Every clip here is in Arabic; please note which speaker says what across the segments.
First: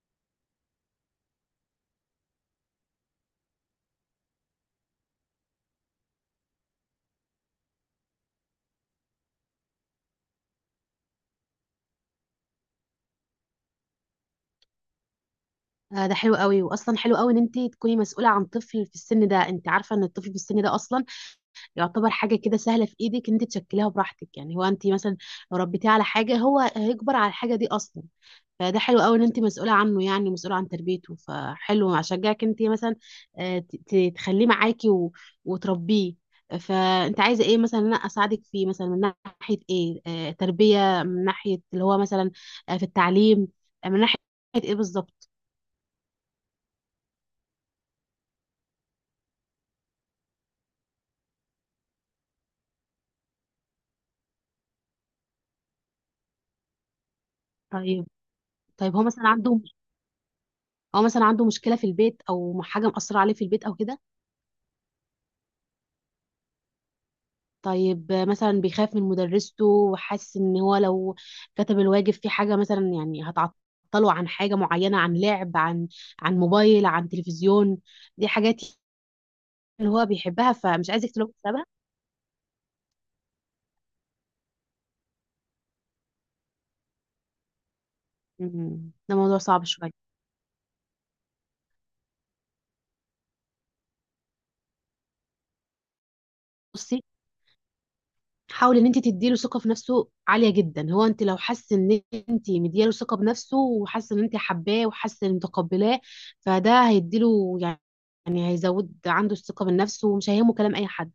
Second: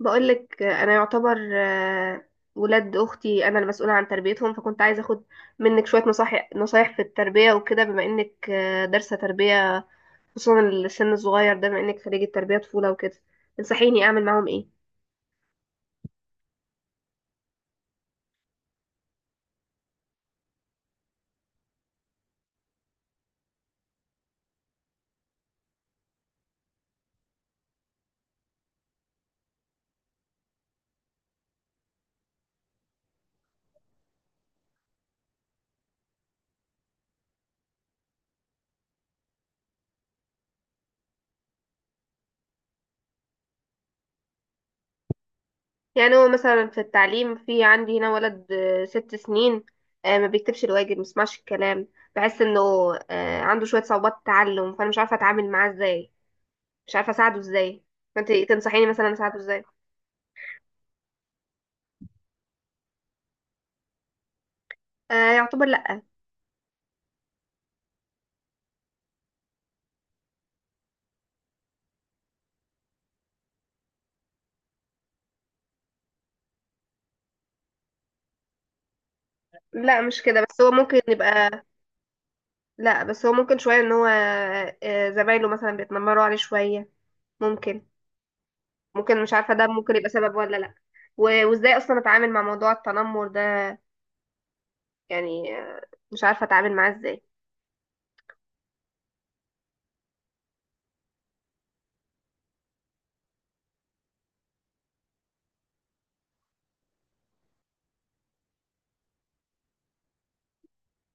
Speaker 1: بقولك انا يعتبر ولاد اختي انا المسؤوله عن تربيتهم، فكنت عايزه اخد منك شويه نصايح، في التربيه وكده بما انك دارسه تربيه، خصوصا السن الصغير ده بما انك خريجه تربيه طفوله وكده. تنصحيني اعمل معاهم ايه؟
Speaker 2: ده حلو قوي واصلا حلو قوي ان انت تكوني مسؤوله عن طفل في السن ده. انت عارفه ان الطفل في السن ده اصلا يعتبر حاجه كده سهله في ايدك ان انت تشكليها براحتك. يعني هو انت مثلا لو ربيتيه على حاجه هو هيكبر على الحاجه دي اصلا. فده حلو قوي ان انت مسؤوله عنه، يعني مسؤوله عن تربيته، فحلو اشجعك انت مثلا تخليه معاكي وتربيه. فانت عايزه ايه مثلا إن انا اساعدك فيه؟ مثلا من ناحيه ايه؟ تربيه؟ من ناحيه اللي هو مثلا في التعليم؟ من ناحيه ايه بالظبط؟
Speaker 1: يعني هو مثلا في التعليم في عندي هنا ولد ست سنين، ما بيكتبش الواجب، ما بيسمعش الكلام. بحس انه عنده شويه صعوبات تعلم، فانا مش عارفه اتعامل معاه ازاي، مش عارفه اساعده ازاي.
Speaker 2: طيب.
Speaker 1: فانت تنصحيني
Speaker 2: طيب هو
Speaker 1: مثلا
Speaker 2: مثلا
Speaker 1: اساعده
Speaker 2: عنده
Speaker 1: ازاي؟
Speaker 2: هو مثلا عنده مشكلة في البيت أو حاجة مأثرة عليه في البيت أو كده؟
Speaker 1: يعتبر لا.
Speaker 2: طيب مثلا بيخاف من مدرسته وحاسس إن هو لو كتب الواجب في حاجة مثلا يعني هتعطله عن حاجة معينة، عن لعب، عن موبايل، عن تلفزيون؟ دي حاجات اللي
Speaker 1: لا
Speaker 2: هو
Speaker 1: مش كده،
Speaker 2: بيحبها
Speaker 1: بس هو
Speaker 2: فمش
Speaker 1: ممكن
Speaker 2: عايز يكتب لهم
Speaker 1: يبقى.
Speaker 2: بسببها.
Speaker 1: لا بس هو ممكن شوية ان هو زمايله مثلا بيتنمروا عليه شوية، ممكن.
Speaker 2: ده
Speaker 1: ممكن مش
Speaker 2: موضوع
Speaker 1: عارفة،
Speaker 2: صعب
Speaker 1: ده
Speaker 2: شوية.
Speaker 1: ممكن يبقى سبب ولا لا؟ وازاي اصلا اتعامل مع موضوع التنمر ده؟ يعني مش عارفة اتعامل معاه
Speaker 2: بصي،
Speaker 1: ازاي.
Speaker 2: حاولي ان انت تديله ثقه في نفسه عاليه جدا. هو انت لو حاسه ان انت مدياله ثقه بنفسه وحاسه ان انت حباه وحاسه ان متقبلاه، فده هيديله يعني، يعني هيزود عنده الثقه بالنفس ومش هيهمه كلام اي حد.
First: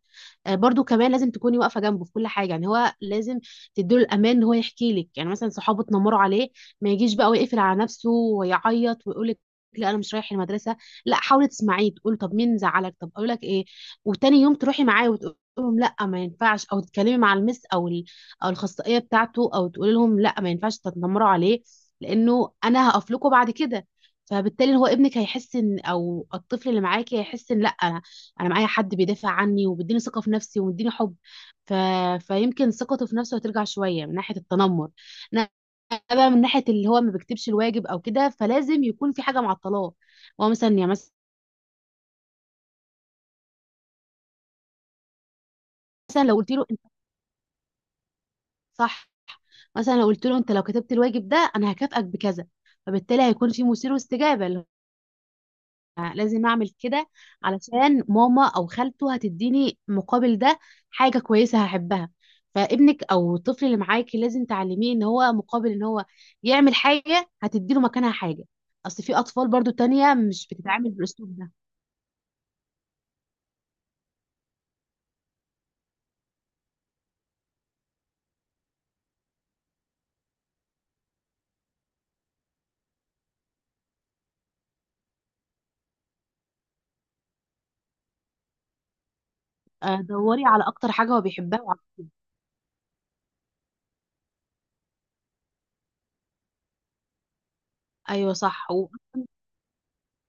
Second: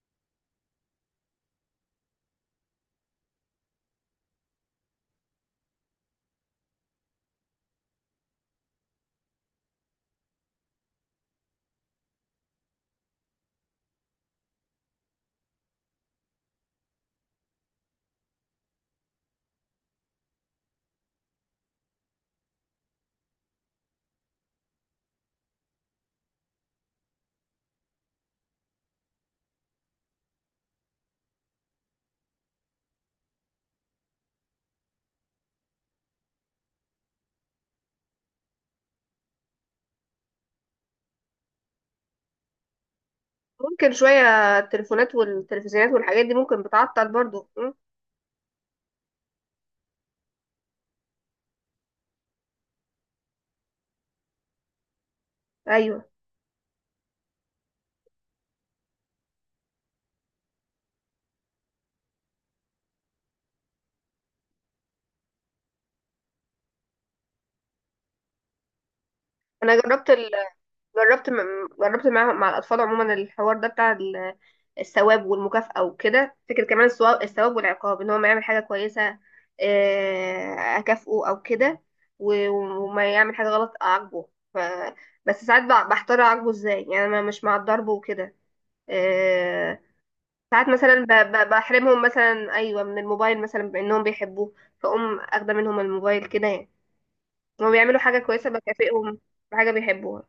Speaker 2: برضو كمان لازم تكوني واقفه جنبه في كل حاجه. يعني هو لازم تديله الامان ان هو يحكي لك، يعني مثلا صحابه اتنمروا عليه، ما يجيش بقى ويقفل على نفسه ويعيط ويقول لك لا انا مش رايح المدرسه. لا، حاولي تسمعيه، تقول طب مين زعلك، طب اقول لك ايه، وتاني يوم تروحي معاه وتقول لهم لا ما ينفعش، او تتكلمي مع المس او او الاخصائيه بتاعته، او تقولي لهم لا ما ينفعش تتنمروا عليه لانه انا هقف لكم بعد كده. فبالتالي هو ابنك هيحس ان، او الطفل اللي معاكي هيحس ان لا انا معايا حد بيدافع عني وبيديني ثقه في نفسي ومديني حب. ف... فيمكن ثقته في نفسه هترجع شويه من ناحيه التنمر. انا بقى من ناحيه اللي هو ما بيكتبش الواجب او كده، فلازم يكون في حاجه معطلاه. هو مثلا يعني
Speaker 1: ممكن شوية التليفونات والتلفزيونات
Speaker 2: مثلا
Speaker 1: والحاجات دي
Speaker 2: لو قلت
Speaker 1: ممكن
Speaker 2: له انت،
Speaker 1: بتعطل برضو؟ م?
Speaker 2: صح، مثلا لو قلت له انت لو كتبت الواجب ده انا هكافئك بكذا، فبالتالي هيكون في مثير واستجابه، اللي
Speaker 1: ايوه،
Speaker 2: لازم اعمل كده علشان ماما او خالته هتديني مقابل ده حاجة كويسة هحبها. فابنك او الطفل اللي معاكي لازم تعلميه ان هو مقابل ان هو يعمل حاجة هتديله مكانها حاجة. اصل في اطفال برضو
Speaker 1: انا جربت،
Speaker 2: تانية مش بتتعامل بالاسلوب ده.
Speaker 1: جربت مع الأطفال عموما الحوار ده بتاع الثواب والمكافأة وكده. فكرة كمان الثواب، والعقاب، إن هو ما يعمل حاجة كويسة أكافئه أو كده، وما يعمل حاجة غلط أعاقبه. ف... بس ساعات بحتار أعاقبه إزاي، يعني أنا مش مع الضرب وكده. آه،
Speaker 2: دوري على
Speaker 1: ساعات
Speaker 2: اكتر
Speaker 1: مثلا
Speaker 2: حاجة هو بيحبها
Speaker 1: بحرمهم مثلا، أيوة، من الموبايل، مثلا بأنهم بيحبوه فأقوم أخده منهم الموبايل كده، يعني هما بيعملوا حاجة
Speaker 2: ايوه
Speaker 1: كويسة
Speaker 2: صح
Speaker 1: بكافئهم
Speaker 2: واصلا.
Speaker 1: بحاجة بيحبوها.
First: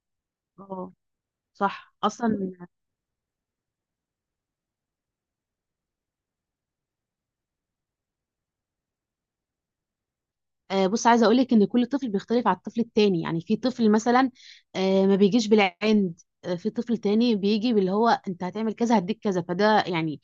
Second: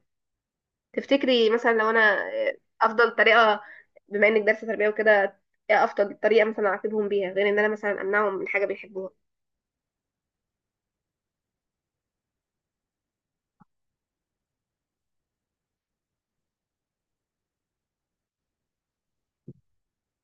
Speaker 2: اه
Speaker 1: تفتكري مثلا لو
Speaker 2: صح
Speaker 1: انا
Speaker 2: اصلا.
Speaker 1: افضل طريقه، بما انك دارسه تربيه وكده، ايه افضل طريقه مثلا اعاقبهم بيها، غير ان انا مثلا امنعهم من حاجه بيحبوها؟
Speaker 2: بص، عايزه اقول لك ان كل طفل بيختلف على الطفل التاني. يعني في طفل مثلا ما بيجيش بالعند، في طفل تاني بيجي باللي هو انت هتعمل كذا هديك كذا. فده يعني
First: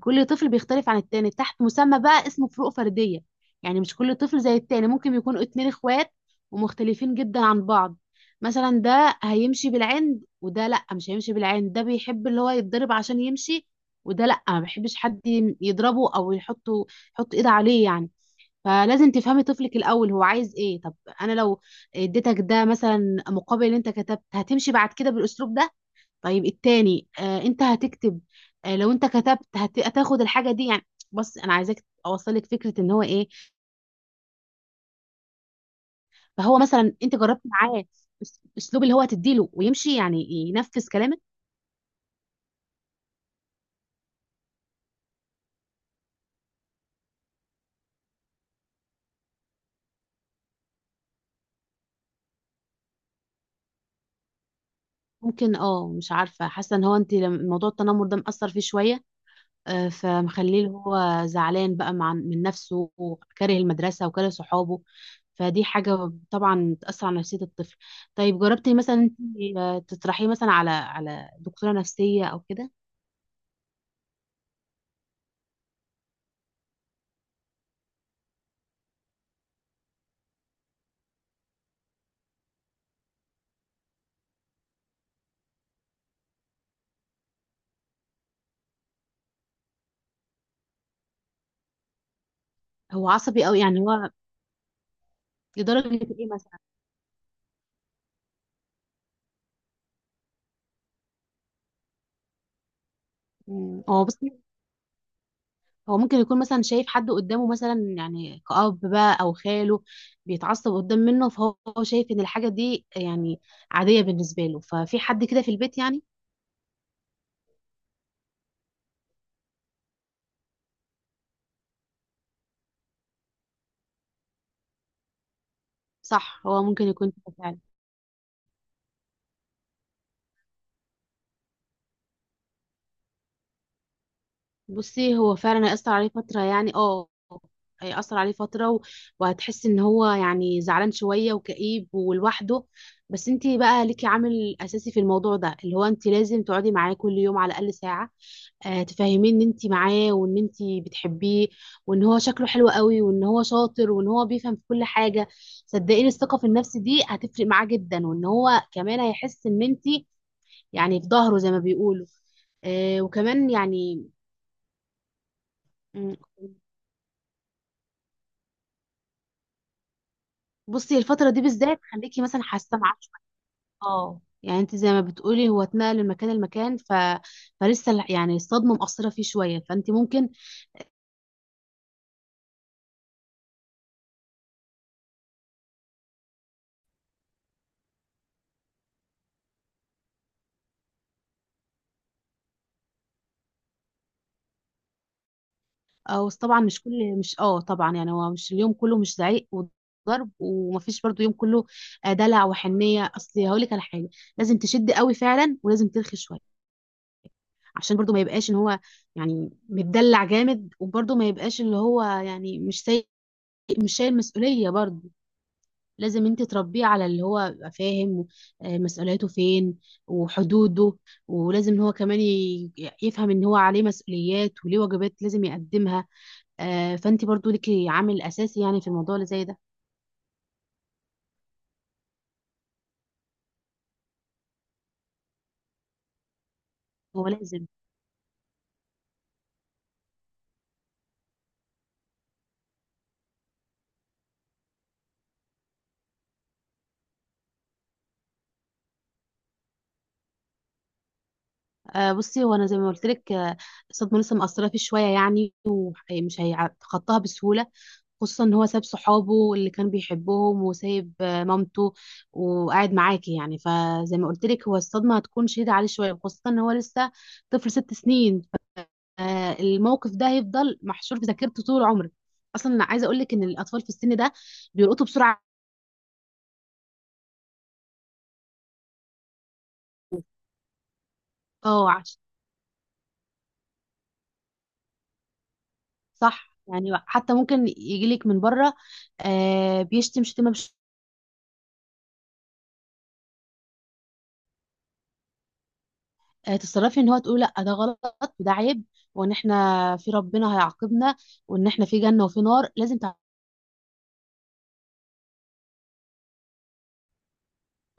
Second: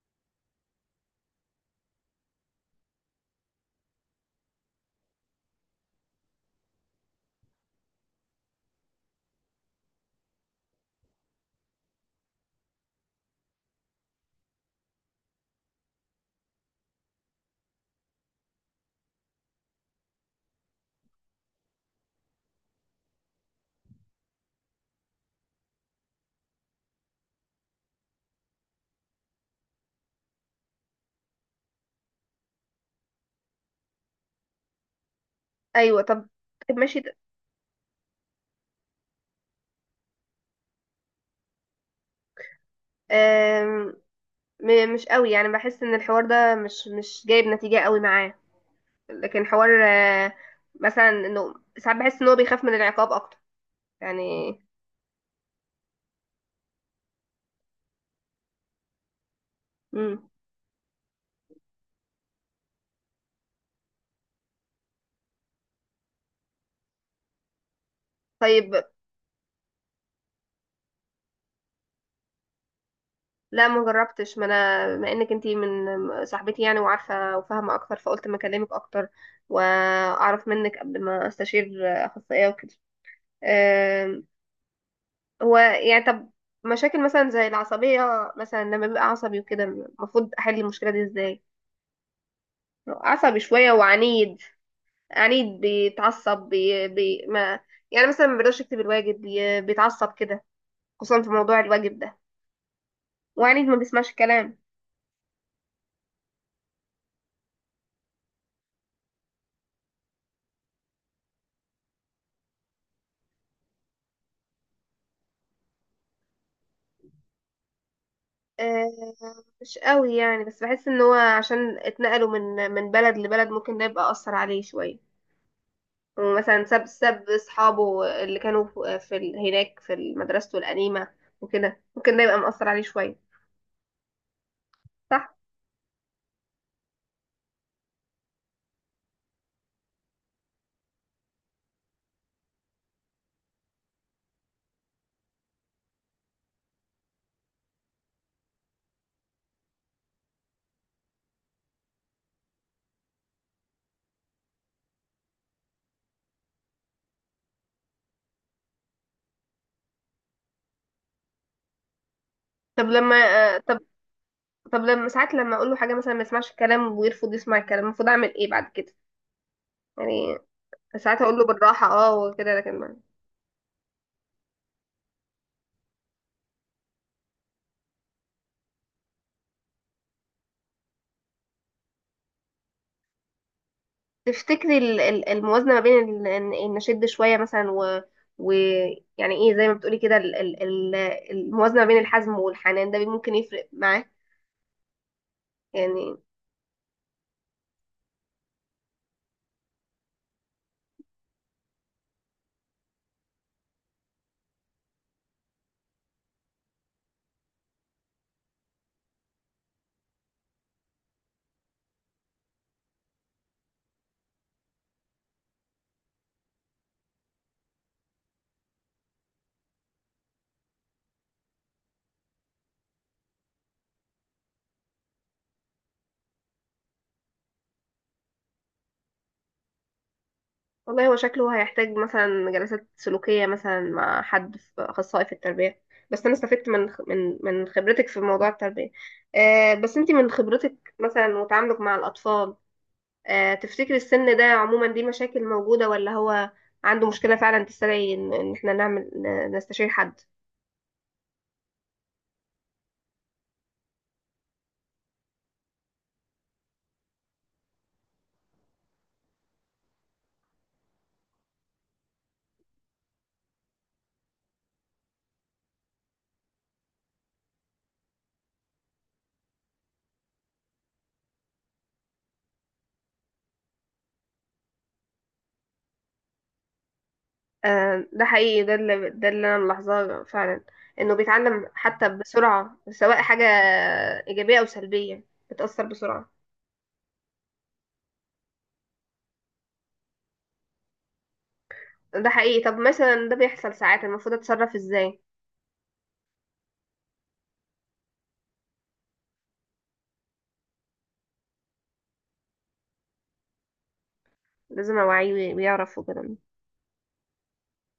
Speaker 2: كل طفل بيختلف عن التاني تحت مسمى بقى اسمه فروق فرديه. يعني مش كل طفل زي التاني، ممكن يكونوا اتنين اخوات ومختلفين جدا عن بعض. مثلا ده هيمشي بالعند وده لا مش هيمشي بالعند، ده بيحب اللي هو يتضرب عشان يمشي، وده لا ما بيحبش حد يضربه او يحطه، يحط ايد عليه يعني. فلازم تفهمي طفلك الاول هو عايز ايه. طب انا لو اديتك ده مثلا مقابل اللي انت كتبت هتمشي بعد كده بالاسلوب ده، طيب التاني آه انت هتكتب، آه لو انت كتبت هتاخد الحاجه دي يعني. بص انا عايزاك اوصلك فكره ان هو ايه.
Speaker 1: ايوه، طب.
Speaker 2: فهو
Speaker 1: طب
Speaker 2: مثلا
Speaker 1: ماشي ده.
Speaker 2: انت جربت معاه اسلوب اللي هو تديله ويمشي يعني ينفذ كلامك؟
Speaker 1: آم، مش قوي يعني، بحس ان الحوار ده مش جايب نتيجه قوي معاه، لكن حوار مثلا انه ساعات بحس ان هو بيخاف من العقاب اكتر يعني.
Speaker 2: ممكن، اه، مش عارفه، حاسه ان هو انت موضوع التنمر ده مأثر فيه شويه،
Speaker 1: مم.
Speaker 2: فمخليه اللي هو زعلان بقى مع من نفسه وكاره المدرسة وكاره صحابه. فدي حاجة طبعا بتأثر على نفسية الطفل. طيب
Speaker 1: طيب.
Speaker 2: جربتي مثلا انتي، تطرحيه مثلا على دكتورة نفسية أو كده؟
Speaker 1: لا ما جربتش، ما انا بما انك انتي من صاحبتي يعني، وعارفه وفاهمه اكتر، فقلت ما اكلمك اكتر واعرف منك قبل ما استشير اخصائيه وكده. أم، هو يعني طب، مشاكل مثلا زي العصبيه، مثلا لما بيبقى عصبي وكده المفروض احل المشكله دي ازاي؟
Speaker 2: هو
Speaker 1: عصبي
Speaker 2: عصبي أوي
Speaker 1: شويه
Speaker 2: يعني هو؟
Speaker 1: وعنيد، عنيد
Speaker 2: لدرجة إيه
Speaker 1: بيتعصب
Speaker 2: مثلا؟
Speaker 1: بي بي ما، يعني مثلا ما بيقدرش يكتب الواجب بيتعصب كده، خصوصا في موضوع الواجب ده، وعنيد ما
Speaker 2: هو
Speaker 1: بيسمعش
Speaker 2: بصي،
Speaker 1: الكلام.
Speaker 2: هو ممكن يكون مثلا شايف حد قدامه مثلا يعني كأب بقى أو خاله بيتعصب قدام منه، فهو شايف إن الحاجة دي يعني عادية بالنسبة له. ففي حد كده في البيت يعني؟
Speaker 1: آه، مش قوي يعني، بس بحس ان هو عشان اتنقلوا من بلد لبلد، ممكن ده يبقى اثر عليه شويه.
Speaker 2: صح،
Speaker 1: ومثلا
Speaker 2: هو ممكن يكون
Speaker 1: ساب
Speaker 2: كده فعلا.
Speaker 1: اصحابه اللي كانوا في هناك في مدرسته القديمه وكده، ممكن ده يبقى مأثر عليه شويه.
Speaker 2: بصي
Speaker 1: صح.
Speaker 2: هو فعلا هيأثر عليه فترة يعني اه، هيأثر عليه فترة وهتحس ان هو يعني زعلان شوية وكئيب ولوحده. بس انتي بقى ليكي عامل اساسي في الموضوع ده، اللي هو انتي لازم تقعدي معاه كل يوم على الاقل ساعة. آه تفهميه ان انتي معاه وان انتي بتحبيه وان هو شكله حلو قوي وان هو شاطر وان هو بيفهم في كل حاجة. صدقيني الثقة في النفس دي هتفرق معاه جدا، وان هو كمان هيحس ان انتي يعني في ظهره زي ما بيقولوا.
Speaker 1: طب
Speaker 2: آه
Speaker 1: لما
Speaker 2: وكمان
Speaker 1: طب،
Speaker 2: يعني.
Speaker 1: طب لما ساعات، لما اقول له حاجه مثلا
Speaker 2: مم،
Speaker 1: ما يسمعش الكلام ويرفض يسمع الكلام، المفروض اعمل ايه بعد كده يعني؟
Speaker 2: بصي
Speaker 1: ساعات
Speaker 2: الفترة
Speaker 1: اقول
Speaker 2: دي
Speaker 1: له
Speaker 2: بالذات
Speaker 1: بالراحه، اه
Speaker 2: خليكي مثلا
Speaker 1: وكده،
Speaker 2: حاسة معاه
Speaker 1: لكن
Speaker 2: شوية. اه يعني انت زي ما بتقولي هو اتنقل من مكان لمكان، فلسه يعني الصدمة مأثرة فيه شوية، فانت ممكن.
Speaker 1: تفتكري الموازنة ما بين ال- ان إن نشد شوية مثلا، و ويعني ايه زي ما بتقولي كده، الموازنة ما بين الحزم والحنان ده، ممكن يفرق معاه يعني؟
Speaker 2: او طبعا مش كل، مش اه طبعا يعني هو مش اليوم كله مش زعيق وضرب، ومفيش برضو يوم كله دلع وحنية. اصل هقولك على حاجة، لازم تشد قوي فعلا ولازم ترخي شوية عشان برضو ما يبقاش ان هو يعني متدلع جامد، وبرضو ما يبقاش اللي هو يعني مش شايل مسؤولية برضو. لازم انت تربيه على اللي هو يبقى فاهم مسؤولياته فين وحدوده، ولازم ان هو كمان يفهم ان هو عليه مسؤوليات وليه واجبات لازم يقدمها. فانت برضو ليكي عامل اساسي يعني في الموضوع اللي زي ده.
Speaker 1: والله هو شكله هيحتاج مثلا جلسات سلوكية مثلا مع حد، في أخصائي في التربية، بس أنا استفدت من
Speaker 2: هو
Speaker 1: من
Speaker 2: لازم.
Speaker 1: خبرتك في موضوع التربية. بس أنت من خبرتك مثلا وتعاملك مع الأطفال، تفتكري السن ده عموما دي مشاكل موجودة، ولا هو عنده مشكلة فعلا تستدعي إن احنا نعمل نستشير حد؟
Speaker 2: بصي هو انا زي ما قلت لك الصدمه لسه مأثره فيه شويه يعني ومش هيتخطاها بسهوله، خصوصا ان هو ساب صحابه اللي كان بيحبهم وسايب مامته وقاعد معاكي يعني. فزي ما قلت لك هو الصدمه هتكون شديده عليه شويه خصوصا ان هو لسه طفل 6 سنين. فالموقف ده هيفضل محشور في ذاكرته طول عمره. اصلا انا عايزه اقول لك ان الاطفال في السن ده بيلقطوا بسرعه.
Speaker 1: ده حقيقي، ده اللي انا ملاحظاه فعلا، انه بيتعلم
Speaker 2: اه
Speaker 1: حتى بسرعة سواء حاجة ايجابية او سلبية، بتأثر بسرعة.
Speaker 2: صح يعني حتى ممكن يجي لك من بره بيشتم شتيمه.
Speaker 1: ده حقيقي. طب مثلا ده بيحصل ساعات، المفروض اتصرف ازاي؟
Speaker 2: تتصرفي ان هو تقول لا ده غلط وده عيب، وان احنا في ربنا هيعاقبنا وان احنا في جنة وفي نار لازم
Speaker 1: لازم اوعيه ويعرف وكده.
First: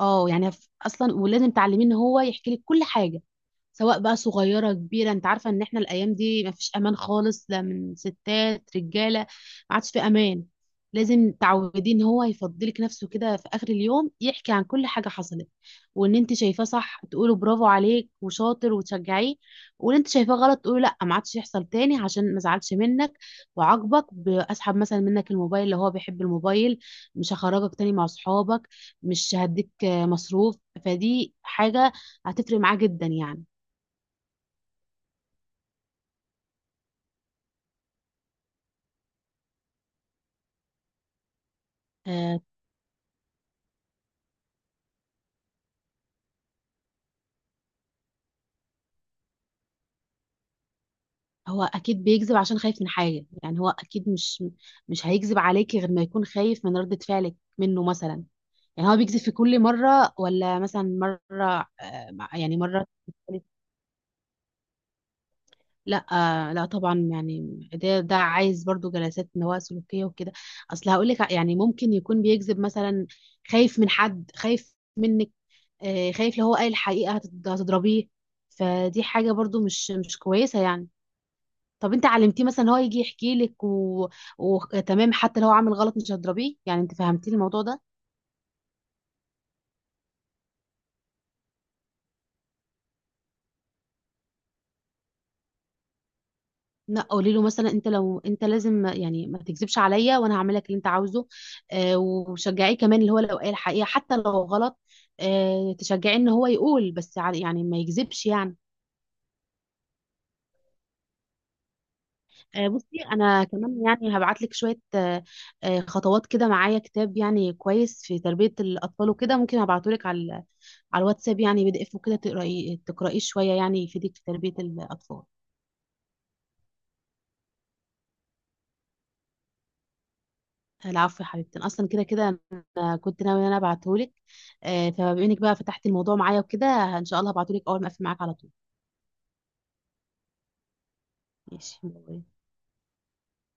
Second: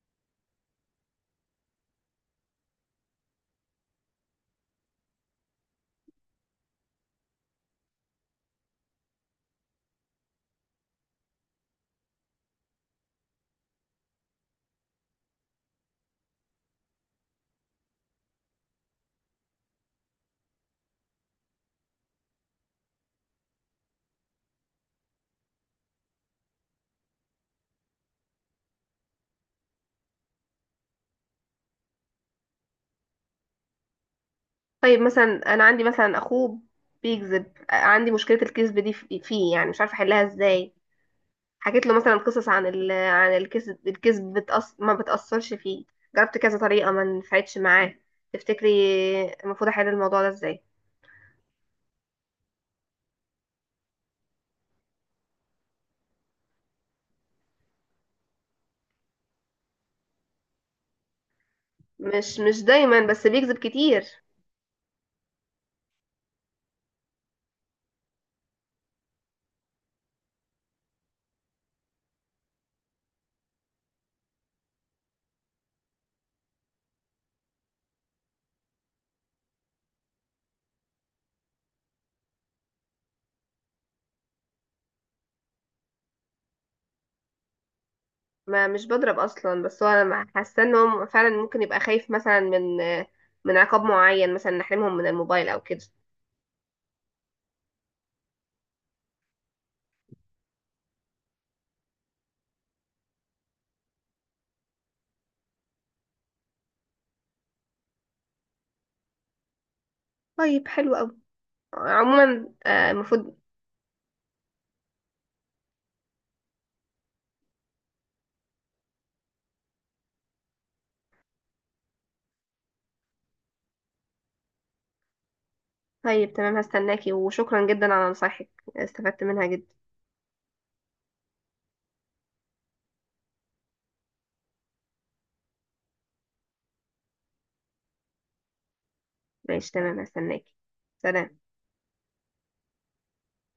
Speaker 2: اه يعني اصلا ولازم تعلميه ان هو يحكي لك كل حاجة، سواء بقى صغيرة كبيرة. انت عارفة ان احنا الايام دي مفيش امان خالص، لا من ستات رجالة، ما عادش في امان. لازم تعودين ان هو يفضلك نفسه كده في اخر اليوم يحكي عن كل حاجة حصلت. وان انت شايفاه صح تقوله برافو عليك وشاطر وتشجعيه، وان انت شايفاه غلط تقوله لا ما عادش يحصل تاني عشان ما زعلش منك وعاقبك باسحب مثلا منك الموبايل اللي هو بيحب الموبايل، مش هخرجك تاني مع صحابك، مش هديك مصروف. فدي حاجة هتفرق معاه جدا يعني.
Speaker 1: طيب مثلا انا عندي مثلا اخوه بيكذب، عندي مشكلة الكذب دي فيه، يعني مش عارفة احلها ازاي. حكيت له مثلا
Speaker 2: آه،
Speaker 1: قصص عن الكذب، ما بتأثرش فيه. جربت كذا طريقة، ما نفعتش معاه. تفتكري المفروض احل الموضوع ده ازاي؟
Speaker 2: هو اكيد بيكذب عشان خايف من حاجه. يعني هو اكيد مش هيكذب عليكي غير ما يكون خايف من ردة فعلك منه مثلا. يعني هو بيكذب في كل مره، ولا مثلا مره
Speaker 1: مش
Speaker 2: يعني مره،
Speaker 1: دايما، بس بيكذب كتير.
Speaker 2: لا؟ لا طبعا يعني ده عايز برضو جلسات نواة سلوكيه وكده. اصل هقول لك يعني ممكن يكون بيكذب مثلا، خايف من حد، خايف منك، خايف لو هو قال الحقيقه هتضربيه. فدي حاجه برضو مش كويسه يعني. طب انت علمتيه مثلا هو يجي يحكي لك وتمام حتى لو هو عامل غلط مش هتضربيه؟ يعني انت فهمتيه الموضوع ده؟
Speaker 1: ما مش بضرب اصلا، بس هو انا حاسه ان هو فعلا ممكن يبقى خايف مثلا من عقاب معين، مثلا نحرمهم من الموبايل او كده.
Speaker 2: لا، قولي له مثلا انت لو انت لازم يعني ما تكذبش عليا وانا هعمل لك اللي انت عاوزه. آه وشجعيه كمان اللي هو لو قال الحقيقه حتى لو غلط، آه تشجعيه ان هو يقول بس يعني ما يكذبش يعني.
Speaker 1: طيب حلو قوي، عموما
Speaker 2: بصي
Speaker 1: المفروض.
Speaker 2: انا كمان يعني هبعت لك شويه خطوات كده. معايا كتاب يعني كويس في تربيه الاطفال وكده، ممكن ابعته لك على الواتساب، يعني PDF، وكده تقراي تقرايه شويه، يعني يفيدك في تربيه الاطفال.
Speaker 1: طيب تمام، هستناكي، وشكرا جدا على نصايحك، استفدت منها جدا.
Speaker 2: العفو يا حبيبتي. أنا اصلا كده كده انا كنت ناويه ان انا ابعته لك. فبما انك بقى فتحتي الموضوع معايا وكده، ان شاء الله هبعته لك اول ما اقفل معاك على طول.
Speaker 1: ماشي تمام، هستناكي. سلام.
Speaker 2: ماشي باي.